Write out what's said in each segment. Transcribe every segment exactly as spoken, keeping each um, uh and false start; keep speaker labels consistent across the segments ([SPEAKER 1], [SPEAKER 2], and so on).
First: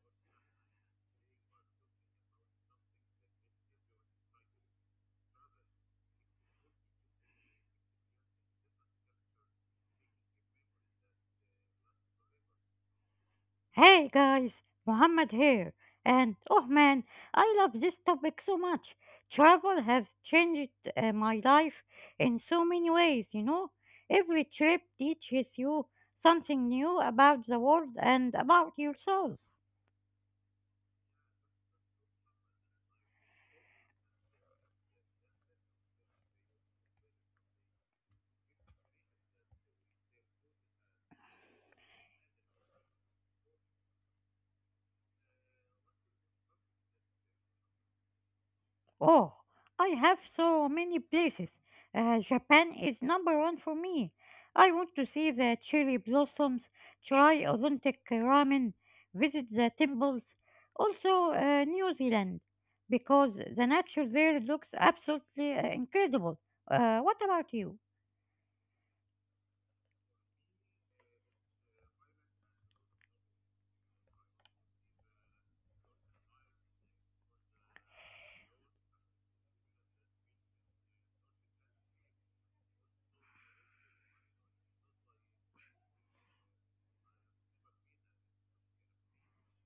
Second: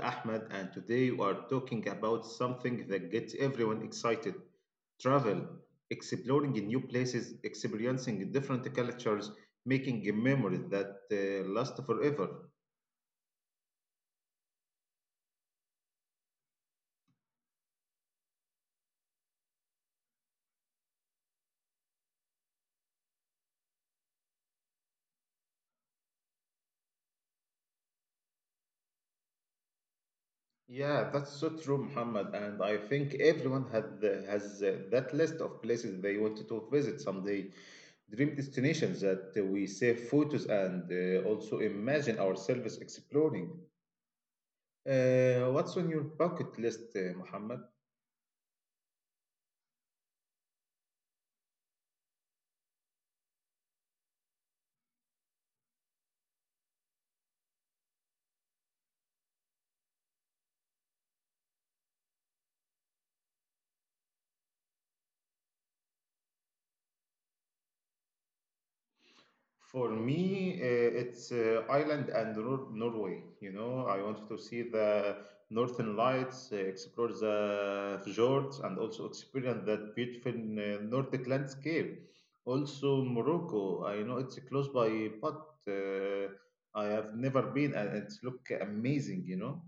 [SPEAKER 1] Ahmed, and today we are talking about something that gets everyone excited: travel, exploring new places, experiencing different cultures, making memories that uh, last forever.
[SPEAKER 2] Hey guys, Muhammad here. And oh man, I love this topic so much. Travel has changed uh, my life in so many ways, you know. Every trip teaches you something new about the world and about yourself.
[SPEAKER 1] Yeah, that's so true, Muhammad. And I think everyone had the, has uh, that list of places they wanted to visit someday. Dream destinations that we save photos and uh, also imagine ourselves exploring. Uh, what's on your bucket list, uh, Muhammad?
[SPEAKER 2] Oh, I have so many places. Uh, Japan is number one for me. I want to see the cherry blossoms, try authentic ramen, visit the temples, also uh, New Zealand, because the nature there looks absolutely uh, incredible. Uh, what about you?
[SPEAKER 1] For me, uh, it's uh, Ireland and Nor- Norway. You know, I want to see the Northern Lights, uh, explore the fjords, and also experience that beautiful uh, Nordic landscape. Also, Morocco. I know it's close by, but uh, I have never been, and it's look amazing. You know.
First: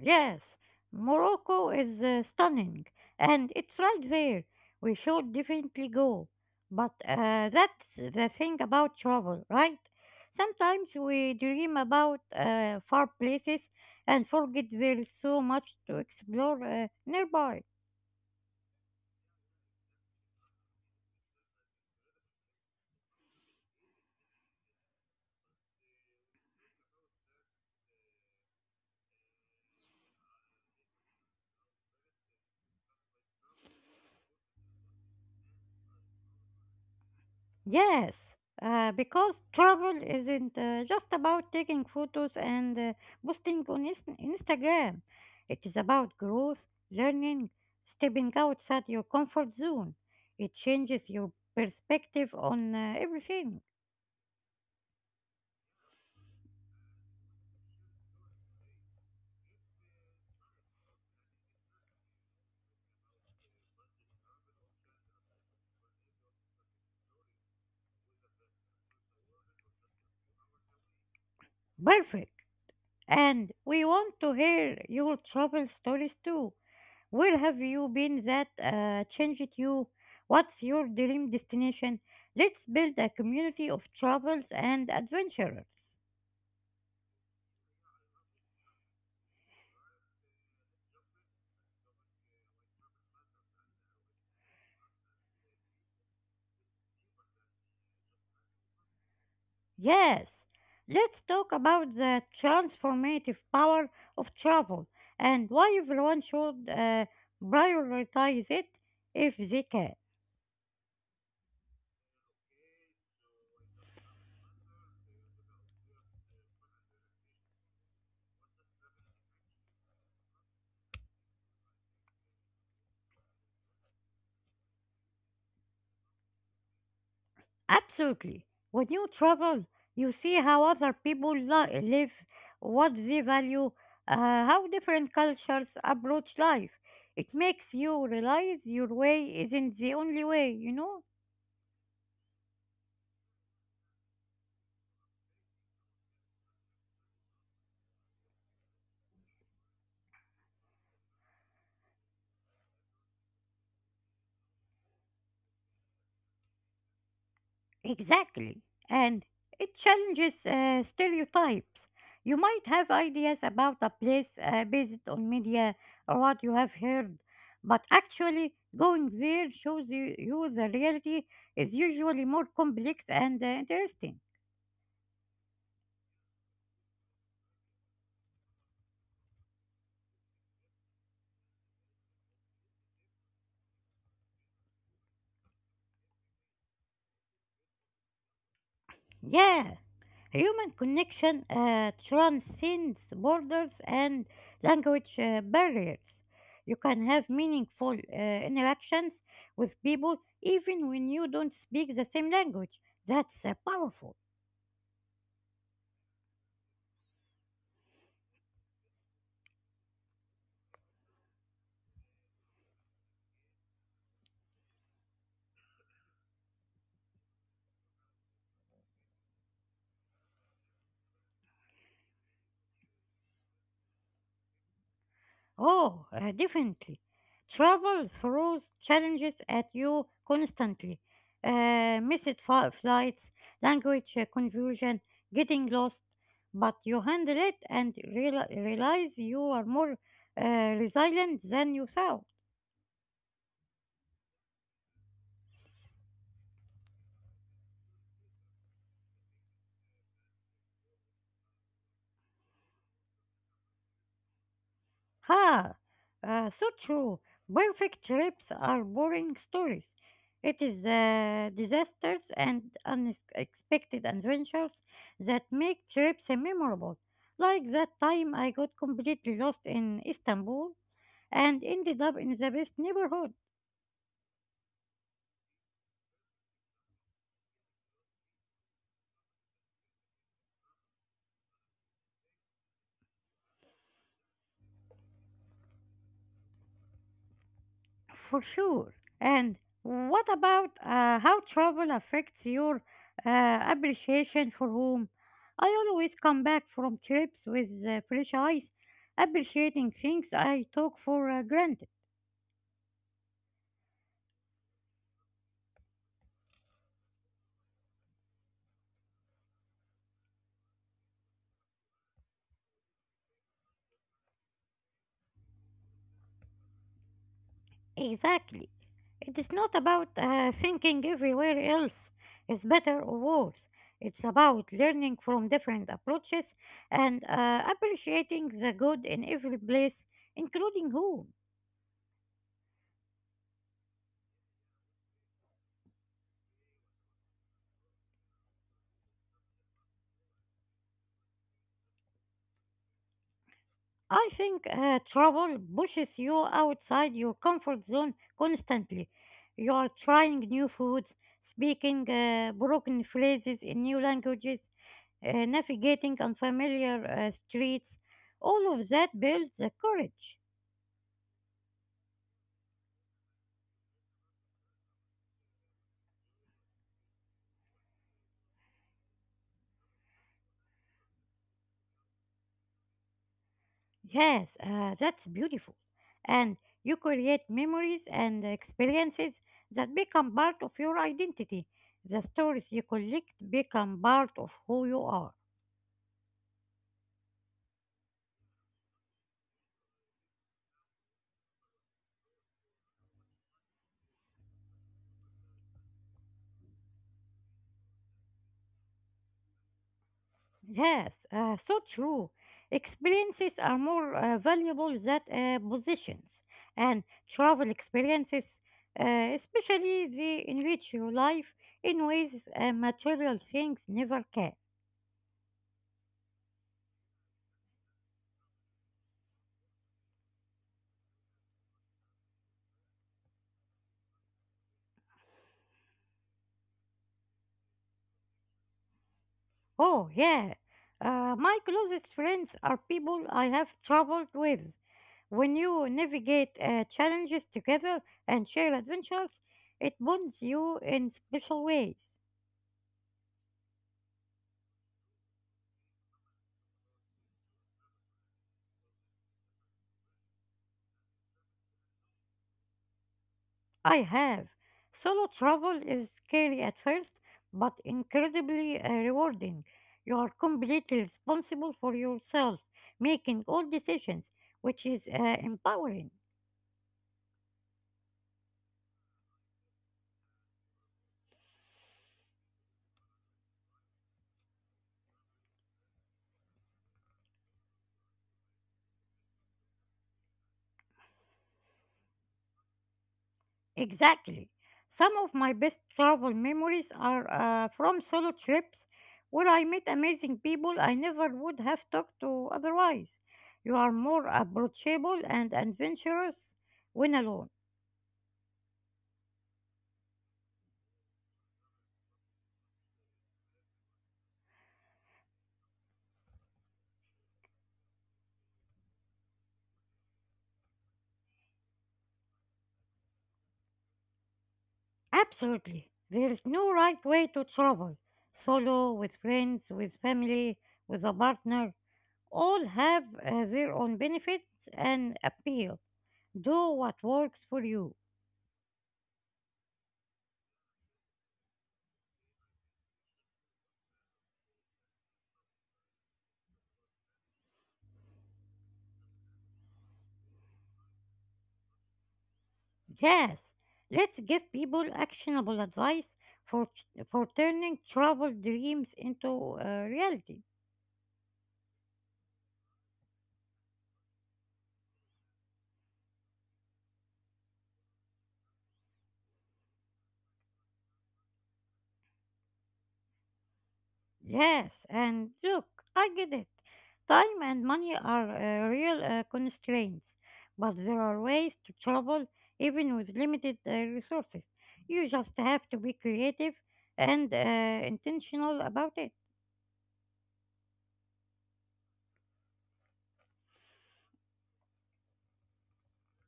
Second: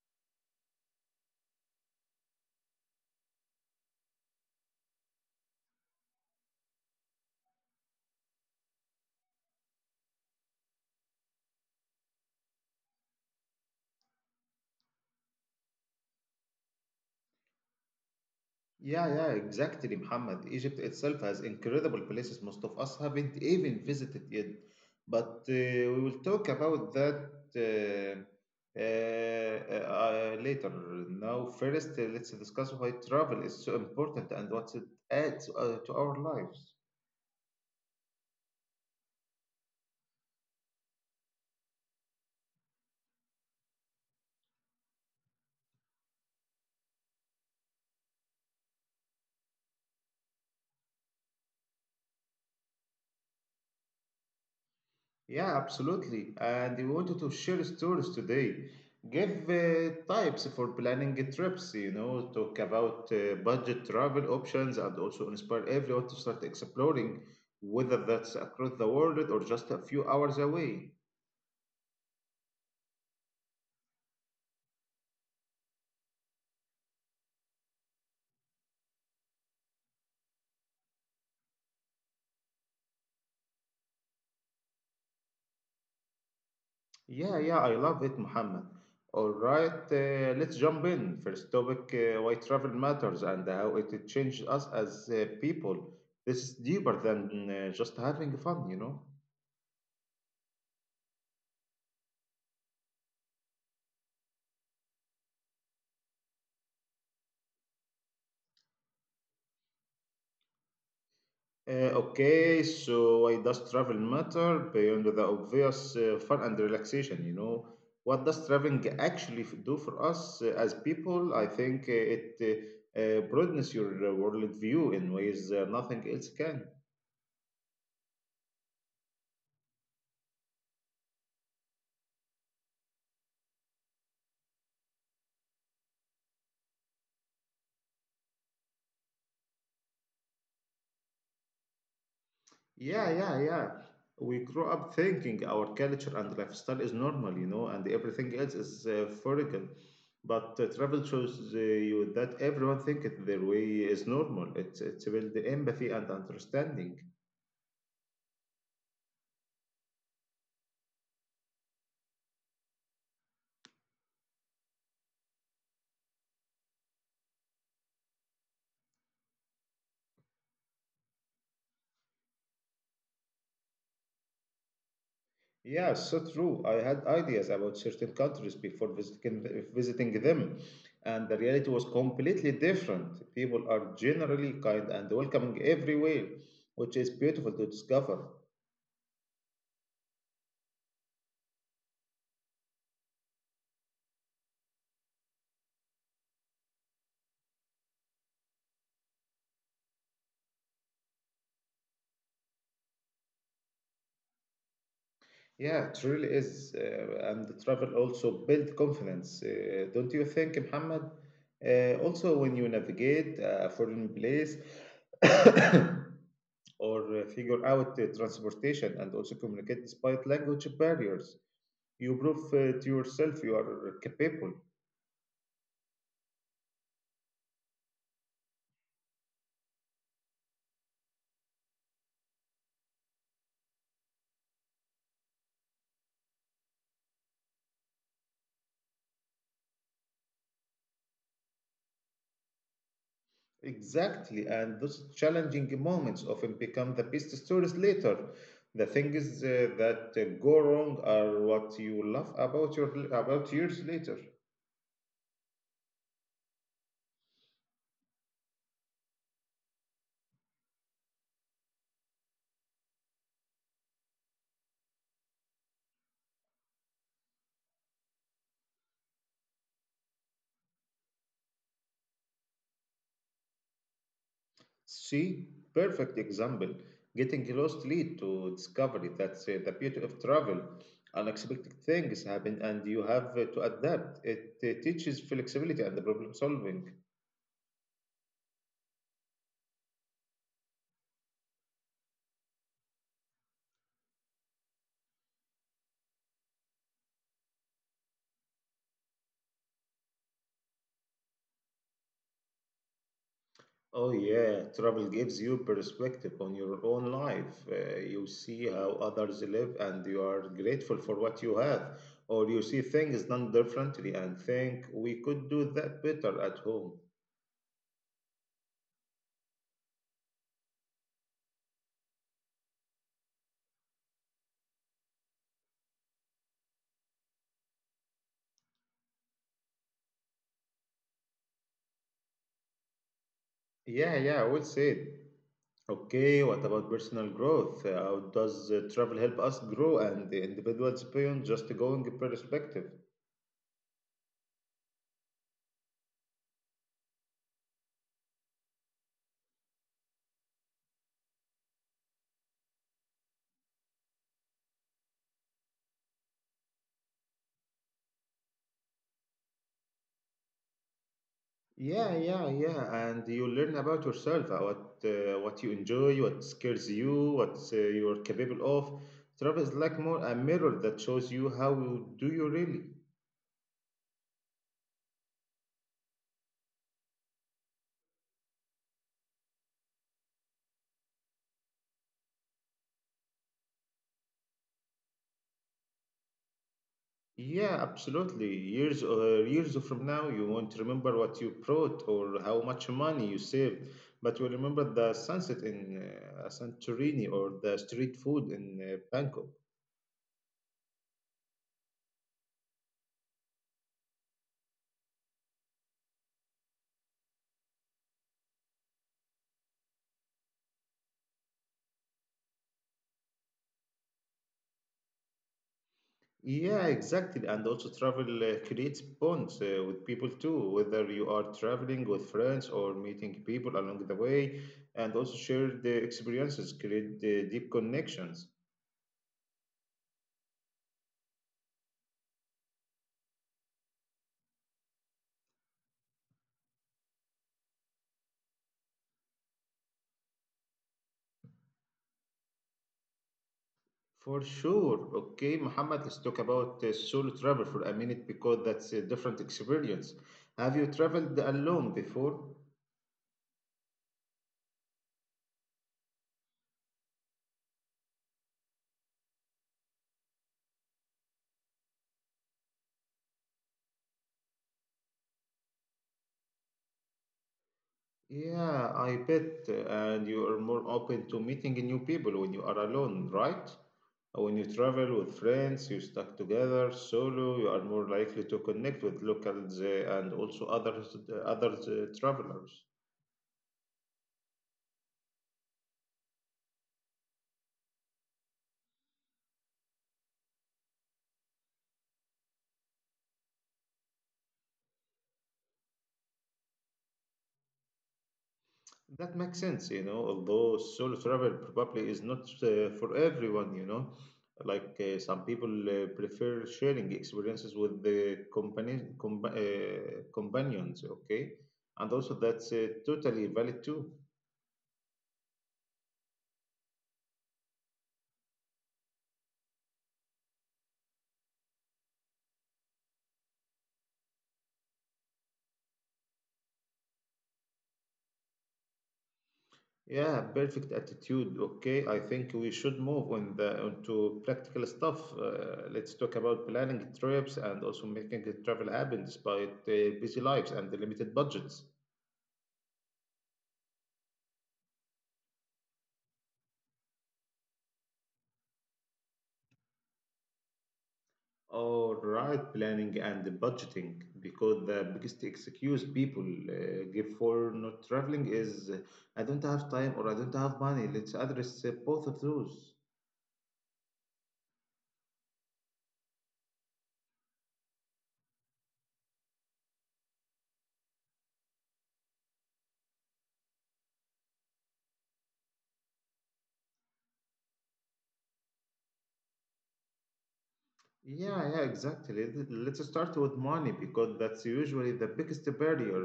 [SPEAKER 2] Yes, Morocco is uh, stunning and it's right there. We should definitely go. But uh, that's the thing about travel, right? Sometimes we dream about uh, far places and forget there's so much to explore uh, nearby.
[SPEAKER 1] Yeah, yeah, exactly, Muhammad. Egypt itself has incredible places most of us haven't even visited yet. But uh, we will talk about that uh, uh, uh, later. Now, first, uh, let's discuss why travel is so important and what it adds uh, to our lives.
[SPEAKER 2] Yes, uh, because travel isn't uh, just about taking photos and uh, posting on Inst- Instagram. It is about growth, learning, stepping outside your comfort zone. It changes your perspective on uh, everything.
[SPEAKER 1] Yeah, absolutely. And we wanted to share stories today. Give uh, types for planning trips, you know, talk about uh, budget travel options and also inspire everyone to start exploring, whether that's across the world or just a few hours away.
[SPEAKER 2] Perfect. And we want to hear your travel stories too. Where have you been that uh, changed you? What's your dream destination? Let's build a community of travelers and adventurers.
[SPEAKER 1] Yeah, yeah, I love it, Muhammad. All right, uh, let's jump in. First topic, uh, why travel matters and how it changed us as uh, people. This is deeper than uh, just having fun, you know.
[SPEAKER 2] Yes, let's talk about the transformative power of travel and why everyone should uh, prioritize it if they can.
[SPEAKER 1] Uh, okay, so why does travel matter beyond the obvious uh, fun and relaxation? You know, what does traveling actually f- do for us uh, as people? I think uh, it uh, uh, broadens your uh, worldview in ways uh, nothing else can.
[SPEAKER 2] Absolutely. When you travel, you see how other people li- live, what they value, uh, how different cultures approach life. It makes you realize your way isn't the only way, you know?
[SPEAKER 1] Yeah, yeah, yeah. We grow up thinking our culture and lifestyle is normal, you know, and everything else is uh, foreign. But uh, travel shows uh, you that everyone thinks it their way is normal. It, it's build empathy and understanding.
[SPEAKER 2] Exactly. And it challenges uh, stereotypes. You might have ideas about a place uh, based on media or what you have heard, but actually going there shows you, you the reality is usually more complex and uh, interesting.
[SPEAKER 1] Yeah, so true. I had ideas about certain countries before visiting, visiting them, and the reality was completely different. People are generally kind and welcoming everywhere, which is beautiful to discover.
[SPEAKER 2] Yeah, human connection uh, transcends borders and language uh, barriers. You can have meaningful uh, interactions with people even when you don't speak the same language. That's uh, powerful.
[SPEAKER 1] Yeah, it really is. Uh, and the travel also build confidence, uh, don't you think, Muhammad? Uh, also, when you navigate uh, a foreign place, or uh, figure out the transportation and also communicate despite language barriers. You prove uh, to yourself you are capable.
[SPEAKER 2] Oh, uh, definitely. Travel throws challenges at you constantly. Uh, missed fi- flights, language uh, confusion, getting lost. But you handle it and reali realize you are more uh, resilient than you thought.
[SPEAKER 1] Exactly, and those challenging moments often become the best stories later. The things uh, that uh, go wrong are what you love about your about years later.
[SPEAKER 2] Ha! Uh, so true. Perfect trips are boring stories. It is the disasters and unexpected adventures that make trips memorable. Like that time I got completely lost in Istanbul and ended up in the best neighborhood.
[SPEAKER 1] See, perfect example. Getting lost lead to discovery. That's uh, the beauty of travel. Unexpected things happen, and you have uh, to adapt. It uh, teaches flexibility and the problem solving.
[SPEAKER 2] For sure. And what about uh, how travel affects your uh, appreciation for home? I always come back from trips with uh, fresh eyes, appreciating things I took for uh, granted.
[SPEAKER 1] Oh, yeah, travel gives you perspective on your own life. Uh, you see how others live and you are grateful for what you have. Or you see things done differently and think we could do that better at home.
[SPEAKER 2] Exactly. It is not about uh, thinking everywhere else is better or worse. It's about learning from different approaches and uh, appreciating the good in every place, including home.
[SPEAKER 1] Yeah, yeah, well said. Okay, what about personal growth? Uh, How does uh, travel help us grow and the individuals beyond just going perspective?
[SPEAKER 2] I think uh, trouble pushes you outside your comfort zone constantly. You are trying new foods, speaking uh, broken phrases in new languages, uh, navigating unfamiliar uh, streets. All of that builds the courage.
[SPEAKER 1] Yeah, yeah, yeah, and you learn about yourself, uh, what uh, what you enjoy, what scares you, what uh, you're capable of. Travel is like more a mirror that shows you how you do you really.
[SPEAKER 2] Yes, uh, that's beautiful. And you create memories and experiences that become part of your identity. The stories you collect become part of who you are.
[SPEAKER 1] Yeah, absolutely. Years uh, years from now, you won't remember what you brought or how much money you saved, but you'll remember the sunset in uh, Santorini or the street food in uh, Bangkok.
[SPEAKER 2] Yes, uh, so true. Experiences are more uh, valuable than uh, positions, and travel experiences, uh, especially, they enrich your life in ways uh, material things never can.
[SPEAKER 1] Yeah, exactly. And also, travel uh, creates bonds uh, with people too, whether you are traveling with friends or meeting people along the way, and also share the experiences, create uh, deep connections.
[SPEAKER 2] Oh, yeah. Uh, my closest friends are people I have traveled with. When you navigate uh, challenges together and share adventures, it bonds you in special ways.
[SPEAKER 1] For sure. Okay, Muhammad, let's talk about uh, solo travel for a minute because that's a different experience. Have you traveled alone before?
[SPEAKER 2] I have. Solo travel is scary at first, but incredibly uh, rewarding. You are completely responsible for yourself, making all decisions, which is uh, empowering.
[SPEAKER 1] Yeah, I bet. And you are more open to meeting new people when you are alone, right? When you travel with friends, you stuck together, solo, you are more likely to connect with locals uh, and also other other uh, travelers.
[SPEAKER 2] Exactly. Some of my best travel memories are uh, from solo trips where I met amazing people I never would have talked to otherwise. You are more approachable and adventurous when alone.
[SPEAKER 1] That makes sense, you know, although solo travel probably is not uh, for everyone, you know. Like uh, some people uh, prefer sharing experiences with the company, compa uh, companions, okay? And also that's uh, totally valid too.
[SPEAKER 2] Absolutely. There is no right way to travel. Solo, with friends, with family, with a partner, all have uh, their own benefits and appeal. Do what works for you.
[SPEAKER 1] Yeah, perfect attitude. Okay, I think we should move on the onto practical stuff. Uh, let's talk about planning trips and also making the travel happen despite uh, busy lives and the limited budgets.
[SPEAKER 2] Yes, let's give people actionable advice for, for turning travel dreams into uh, reality.
[SPEAKER 1] All right, planning and the budgeting, because the biggest excuse people uh, give for not traveling is uh, I don't have time or I don't have money. Let's address uh, both of those.
[SPEAKER 2] Yes, and look, I get it. Time and money are uh, real uh, constraints, but there are ways to travel even with limited uh, resources. You just have to be creative and uh, intentional about it.
[SPEAKER 1] Yeah, yeah, exactly. Let- Let's start with money because that's usually the biggest barrier.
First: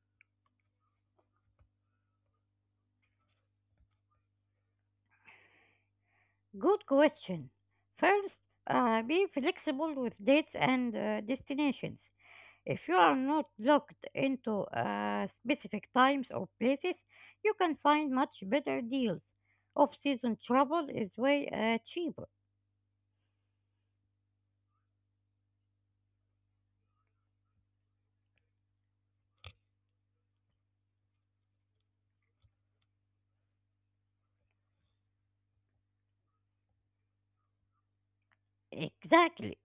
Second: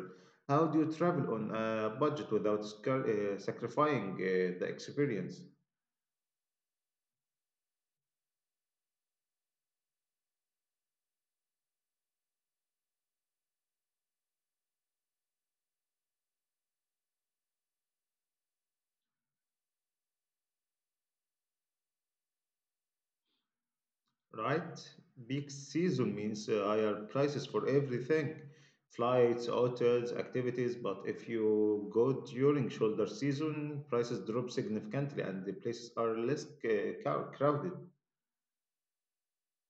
[SPEAKER 1] How do you travel on a budget without scar- uh, sacrificing uh, the experience,
[SPEAKER 2] Good question. First, uh, be flexible with dates and uh, destinations. If you are not locked into uh, specific times or places, you can find much better deals. Off season travel is way uh, cheaper.
[SPEAKER 1] right? Peak season means uh, higher prices for everything, flights, hotels, activities. But if you go during shoulder season, prices drop significantly and the places are less uh, crow- crowded.
[SPEAKER 2] Exactly.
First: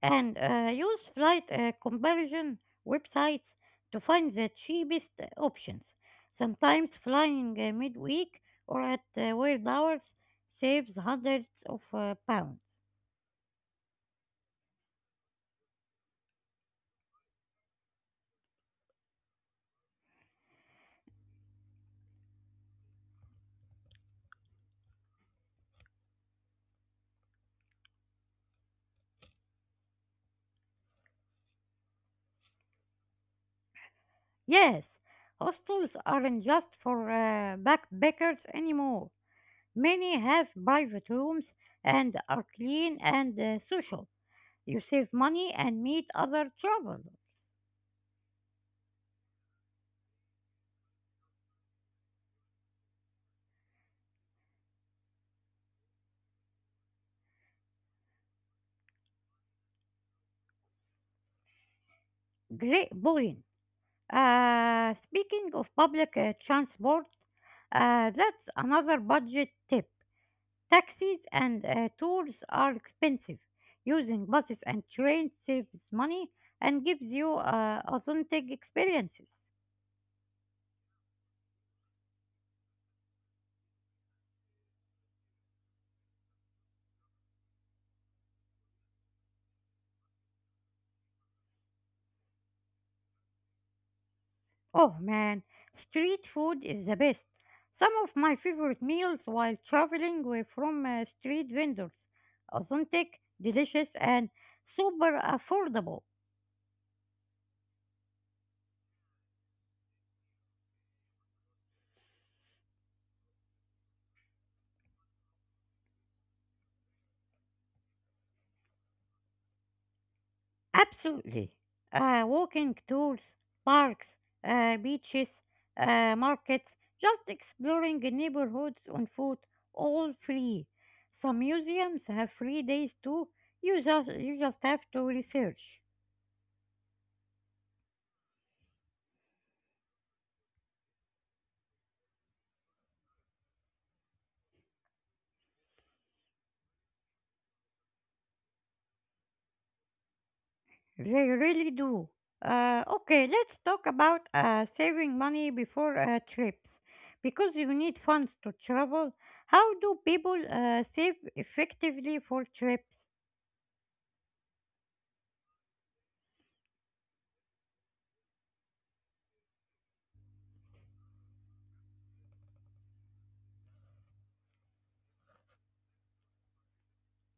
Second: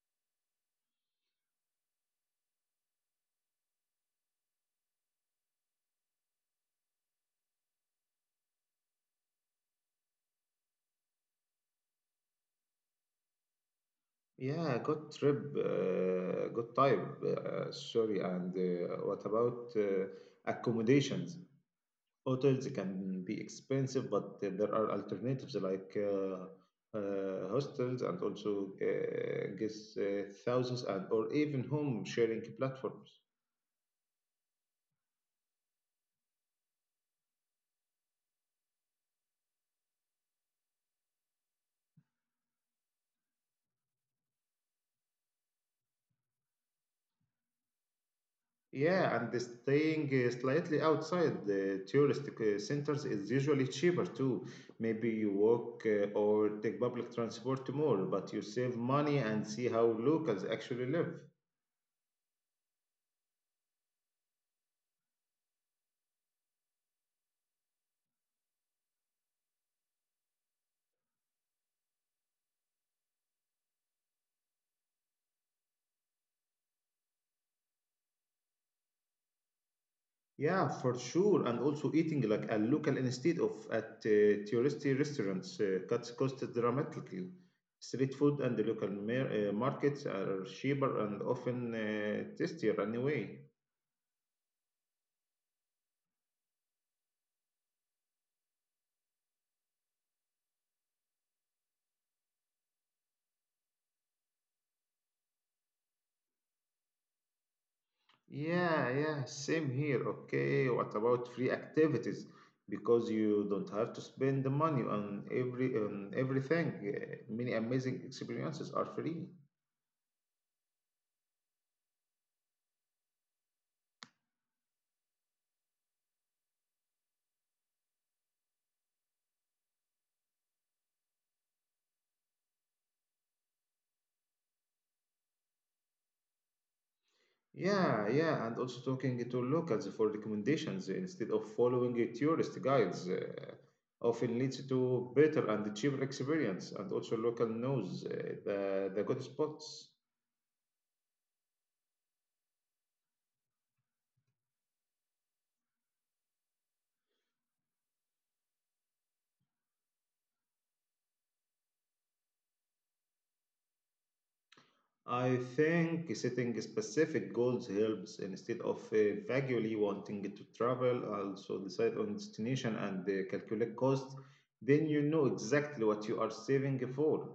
[SPEAKER 2] And uh, use flight uh, comparison websites to find the cheapest uh, options. Sometimes flying uh, midweek or at uh, weird hours saves hundreds of uh, pounds.
[SPEAKER 1] Yeah, good trip, uh, good type. Uh, sorry, and uh, what about uh, accommodations? Hotels can be expensive, but there are alternatives like uh, uh, hostels and also uh, guest uh, thousands and or even home sharing platforms.
[SPEAKER 2] Yes, hostels aren't just for uh, backpackers anymore. Many have private rooms and are clean and uh, social. You save money and meet other travelers.
[SPEAKER 1] Yeah, and staying uh, slightly outside the tourist uh, centers is usually cheaper too. Maybe you walk uh, or take public transport more, but you save money and see how locals actually live.
[SPEAKER 2] Great point. Uh, speaking of public uh, transport, uh, that's another budget tip. Taxis and uh, tours are expensive. Using buses and trains saves money and gives you uh, authentic experiences.
[SPEAKER 1] Yeah, for sure. And also eating like a local instead of at uh, touristy restaurants uh, cuts costs dramatically. Street food and the local mar- uh, markets are cheaper and often uh, tastier anyway.
[SPEAKER 2] Oh man, street food is the best. Some of my favorite meals while traveling were from uh, street vendors. Authentic, delicious, and super affordable.
[SPEAKER 1] Yeah, yeah, same here. Okay, what about free activities? Because you don't have to spend the money on every on everything. Uh, Many amazing experiences are free.
[SPEAKER 2] Absolutely. Uh, walking tours, parks, uh, beaches, uh, markets, just exploring the neighborhoods on foot, all free. Some museums have free days too. You just, you just have to research.
[SPEAKER 1] Yeah, yeah, and also talking to locals for recommendations instead of following uh, tourist guides uh, often leads to better and cheaper experience, and also local knows uh, the the good spots.
[SPEAKER 2] They really do. Uh, okay, let's talk about uh, saving money before uh, trips. Because you need funds to travel, how do people uh, save effectively for trips?
[SPEAKER 1] I think setting specific goals helps instead of uh, vaguely wanting to travel. Also, decide on destination and uh, calculate cost. Then you know exactly what you are saving for.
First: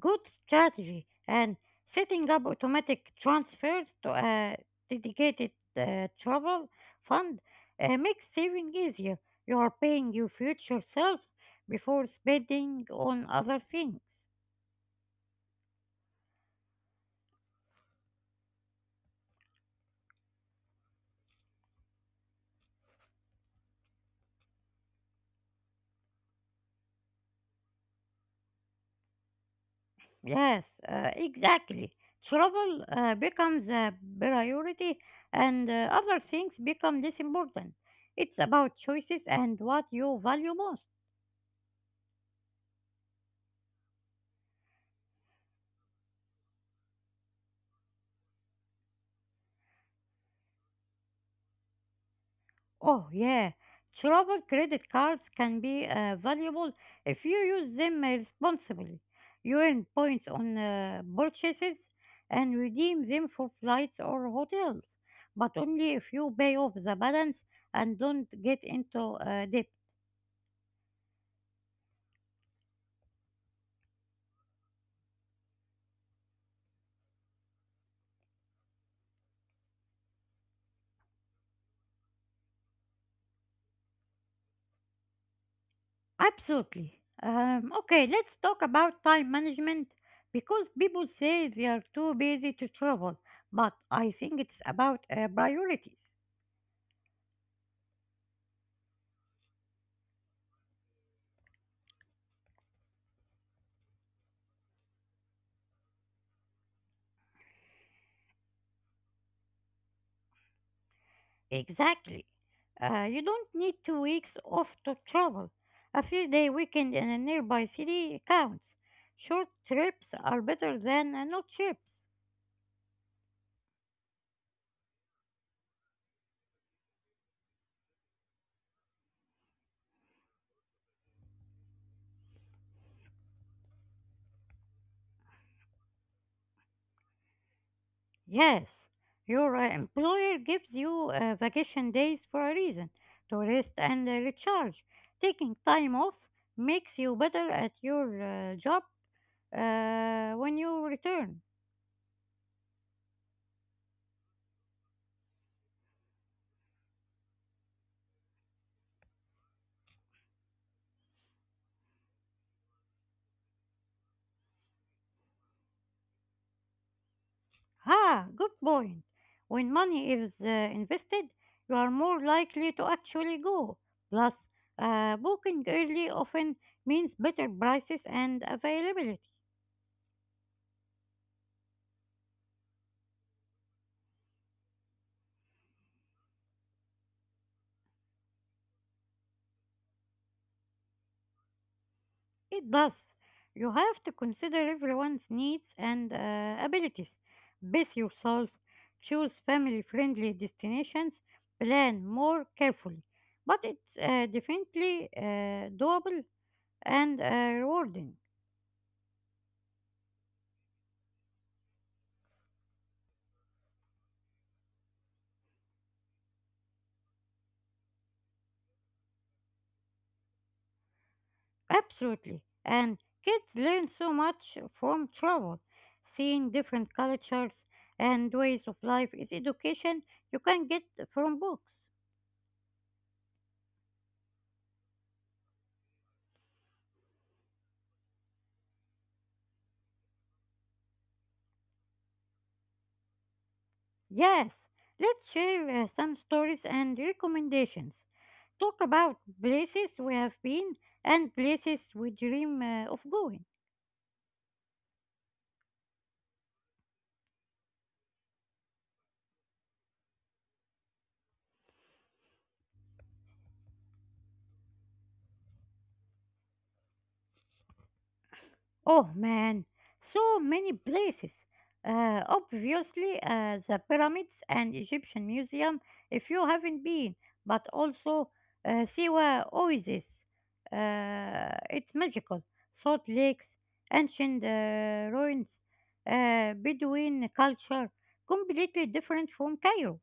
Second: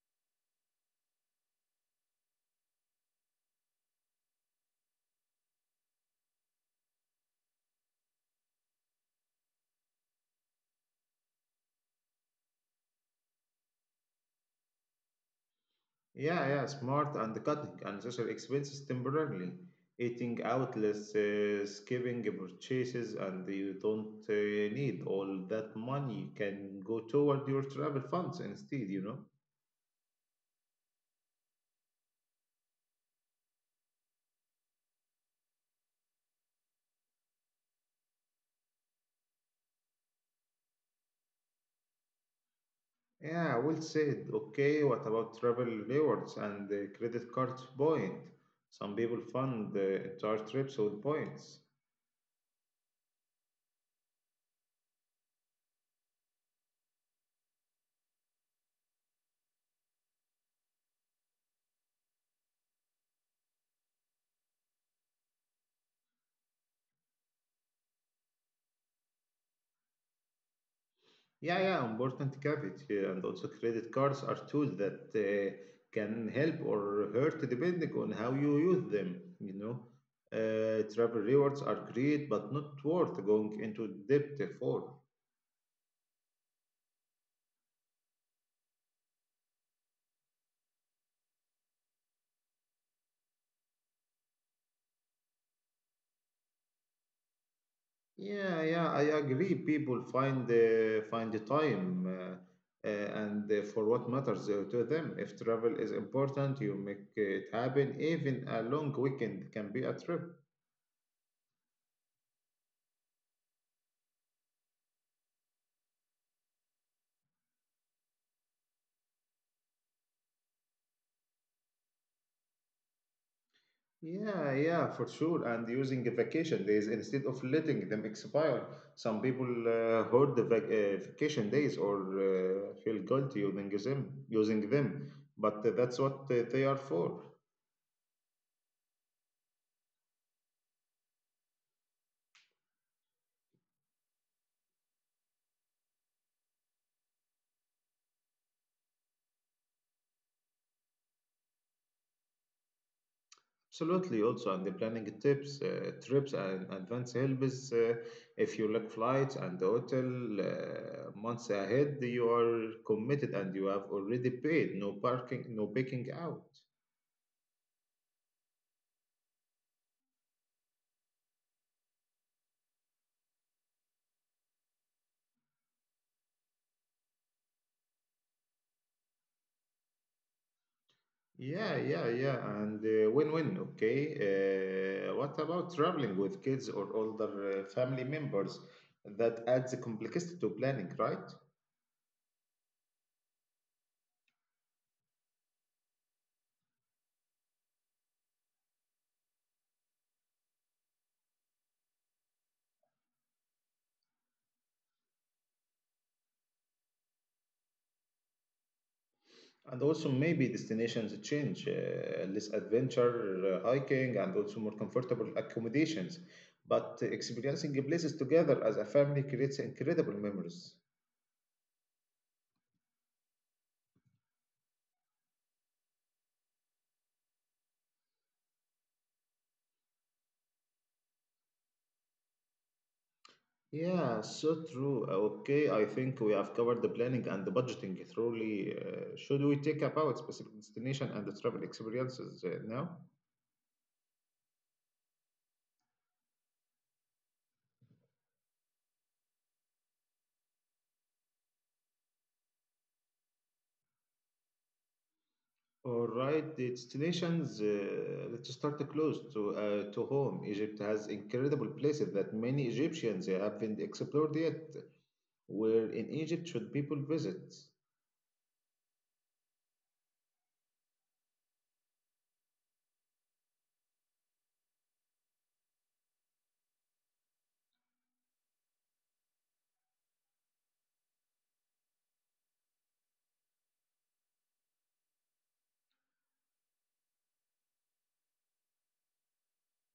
[SPEAKER 2] Good strategy and setting up automatic transfers to a dedicated uh, travel fund uh, makes saving easier. You are paying your future self before spending on other things.
[SPEAKER 1] Yeah, yeah, smart and cutting unnecessary expenses temporarily. Eating out less, uh, skipping purchases, and you don't uh, need all that money. You can go toward your travel funds instead, you know.
[SPEAKER 2] Yes, uh, exactly. Travel uh, becomes a priority and uh, other things become less important. It's about choices and what you value most.
[SPEAKER 1] Yeah, well said. Okay, what about travel rewards and the credit cards point? Some people fund the entire trips with points.
[SPEAKER 2] Oh, yeah. Travel credit cards can be uh, valuable if you use them responsibly. You earn points on uh, purchases and redeem them for flights or hotels, but only if you pay off the balance and don't get into uh, debt.
[SPEAKER 1] Yeah, yeah, important caveat here. And also, credit cards are tools that uh, can help or hurt depending on how you use them. You know, uh, travel rewards are great, but not worth going into debt for.
[SPEAKER 2] Absolutely. Um, okay, let's talk about time management because people say they are too busy to travel, but I think it's about uh, priorities.
[SPEAKER 1] Yeah, yeah, I agree. People find the find the time uh, uh, and uh, for what matters uh, to them. If travel is important, you make it happen. Even a long weekend can be a trip.
[SPEAKER 2] Exactly. Uh, you don't need two weeks off to travel. A few day weekend in a nearby city counts. Short trips are better than uh, no trips.
[SPEAKER 1] Yeah, yeah, for sure. And using the vacation days instead of letting them expire. Some people uh, hoard the vac- uh, vacation days or uh, feel guilty using them, using them. But that's what uh, they are for.
[SPEAKER 2] Yes, your uh, employer gives you uh, vacation days for a reason to rest and uh, recharge. Taking time off makes you better at your uh, job uh, when you return.
[SPEAKER 1] Absolutely, also, and the planning tips, uh, trips, and advance helps. Uh, if you look flights and hotel uh, months ahead, you are committed and you have already paid. No parking, no picking out.
[SPEAKER 2] Ah, good point. When money is uh, invested, you are more likely to actually go. Plus, uh, booking early often means better prices and availability.
[SPEAKER 1] Yeah, yeah, yeah, and uh, win-win. Okay. Uh, what about traveling with kids or older uh, family members? That adds a complexity to planning, right?
[SPEAKER 2] It does. You have to consider everyone's needs and uh, abilities. Base yourself, choose family friendly destinations, plan more carefully. But it's uh, definitely uh, doable and uh, rewarding.
[SPEAKER 1] And also maybe destinations change, uh, less adventure, uh, hiking, and also more comfortable accommodations. But experiencing places together as a family creates incredible memories.
[SPEAKER 2] Absolutely. And kids learn so much from travel. Seeing different cultures and ways of life is education you can get from books.
[SPEAKER 1] Yeah, so true. Okay, I think we have covered the planning and the budgeting thoroughly. Uh, should we take about specific destination and the travel experiences uh, now?
[SPEAKER 2] Yes, let's share uh, some stories and recommendations. Talk about places we have been and places we dream uh, of going.
[SPEAKER 1] All right, destinations. Uh, let's start close to uh, to home. Egypt has incredible places that many Egyptians haven't explored yet. Where in Egypt should people visit?
[SPEAKER 2] Oh man, so many places. Uh, obviously, uh, the pyramids and Egyptian Museum if you haven't been, but also uh, Siwa Oasis. Uh, it's magical. Salt lakes, ancient uh, ruins, uh, Bedouin culture, completely different from Cairo.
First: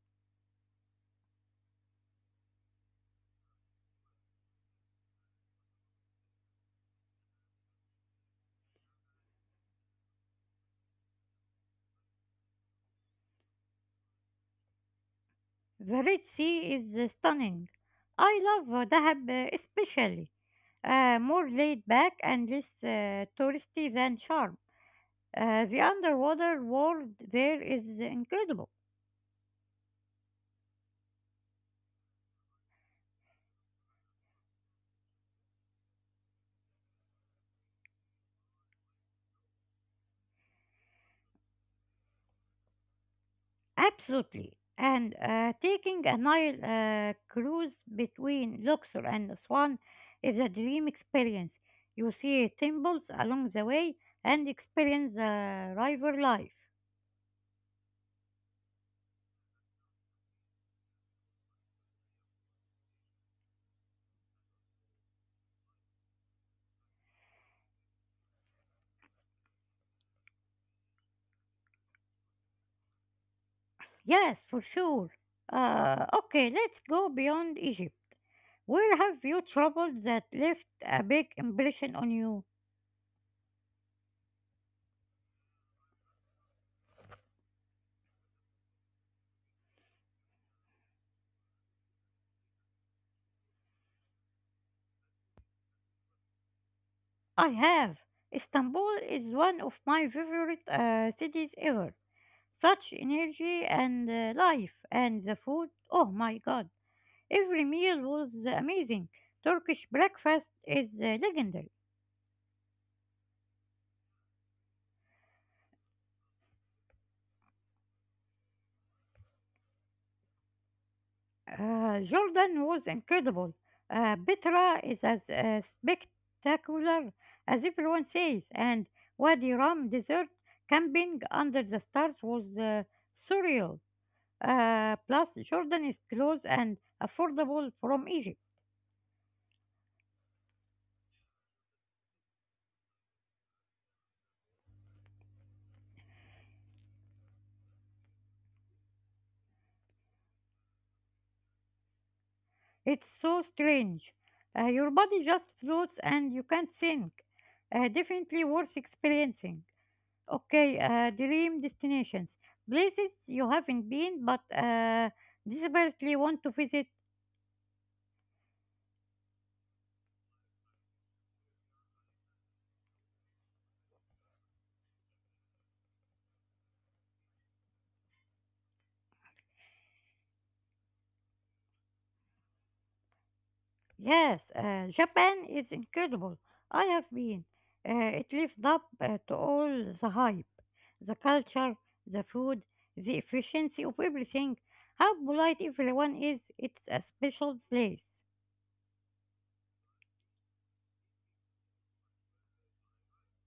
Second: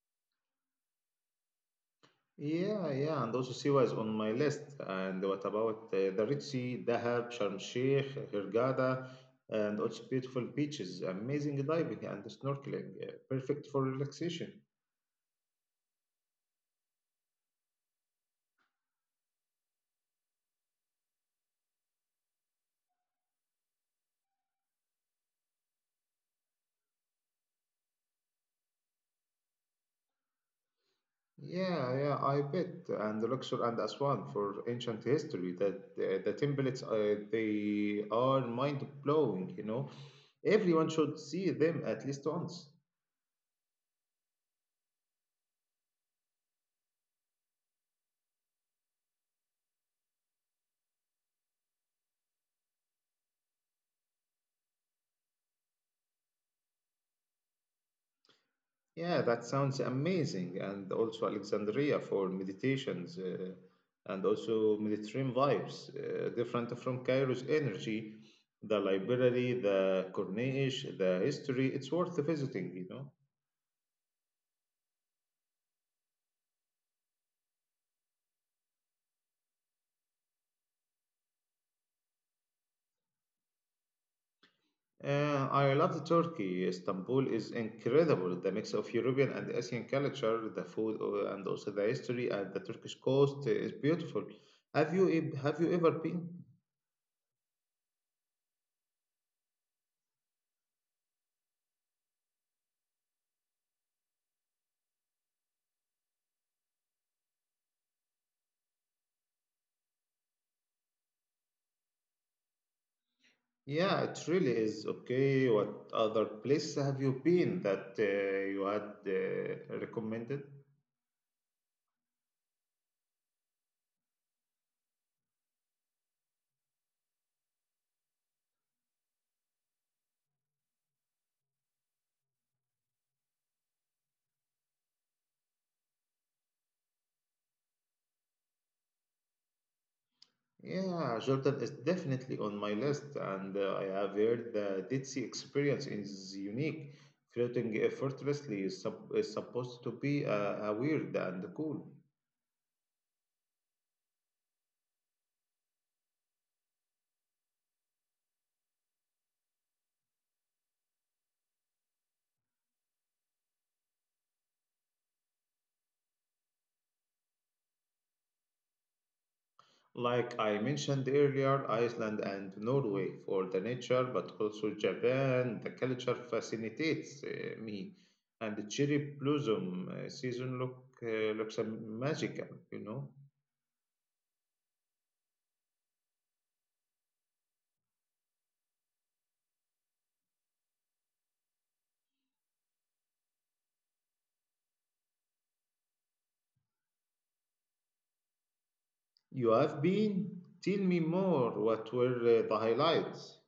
[SPEAKER 1] Yeah, yeah, and also Siwa is on my list. And what about uh, the Red Sea, Dahab, Sharm el-Sheikh, Hurghada, and also beautiful beaches, amazing diving and snorkeling, uh, perfect for relaxation.
[SPEAKER 2] The Red Sea is uh, stunning. I love uh, Dahab uh, especially. Uh, more laid back and less uh, touristy than Sharm. Uh, the underwater world there is incredible.
[SPEAKER 1] Yeah, yeah, I bet. And the Luxor and Aswan for ancient history, that the, the templates, uh, they are mind-blowing, you know. Everyone should see them at least once.
[SPEAKER 2] Absolutely. And uh, taking a Nile uh, cruise between Luxor and Aswan is a dream experience. You see temples along the way and experience the river life.
[SPEAKER 1] Yeah, that sounds amazing. And also Alexandria for meditations, uh, and also Mediterranean vibes, uh, different from Cairo's energy, the library, the Corniche, the history. It's worth visiting, you know.
[SPEAKER 2] Yes, for sure. Uh, okay, let's go beyond Egypt. Where have you traveled that left a big impression on you?
[SPEAKER 1] Uh, I love Turkey. Istanbul is incredible. The mix of European and Asian culture, the food, uh, and also the history and the Turkish coast is beautiful. Have you e- have you ever been?
[SPEAKER 2] I have. Istanbul is one of my favorite uh, cities ever. Such energy and uh, life and the food. Oh my god. Every meal was amazing. Turkish breakfast is uh, legendary.
[SPEAKER 1] Yeah, it really is. Okay, what other place have you been that uh, you had uh, recommended?
[SPEAKER 2] Uh, Jordan was incredible. Uh, Petra is as uh, spectacular as everyone says, and Wadi Rum desert camping under the stars was uh, surreal. Uh, plus, Jordan is close and affordable from Egypt.
[SPEAKER 1] Yeah, Jordan is definitely on my list, and uh, I have heard the Dead Sea experience is unique. Floating effortlessly is, sup- is supposed to be uh, uh, weird and cool.
[SPEAKER 2] It's so strange. Uh, your body just floats and you can't sink. Uh, definitely worth experiencing. Okay, uh, dream destinations. Places you haven't been but uh, desperately want to visit.
[SPEAKER 1] Like I mentioned earlier, Iceland and Norway for the nature, but also Japan. The culture fascinates uh, me, and the cherry blossom uh, season look uh, looks uh, magical. You know,
[SPEAKER 2] Yes, uh, Japan is incredible. I have been. Uh, it lives up uh, to all the hype. The culture, the food, the efficiency of everything, how polite everyone is. It's a special place.
[SPEAKER 1] you have been. Tell me more. What were uh, the highlights?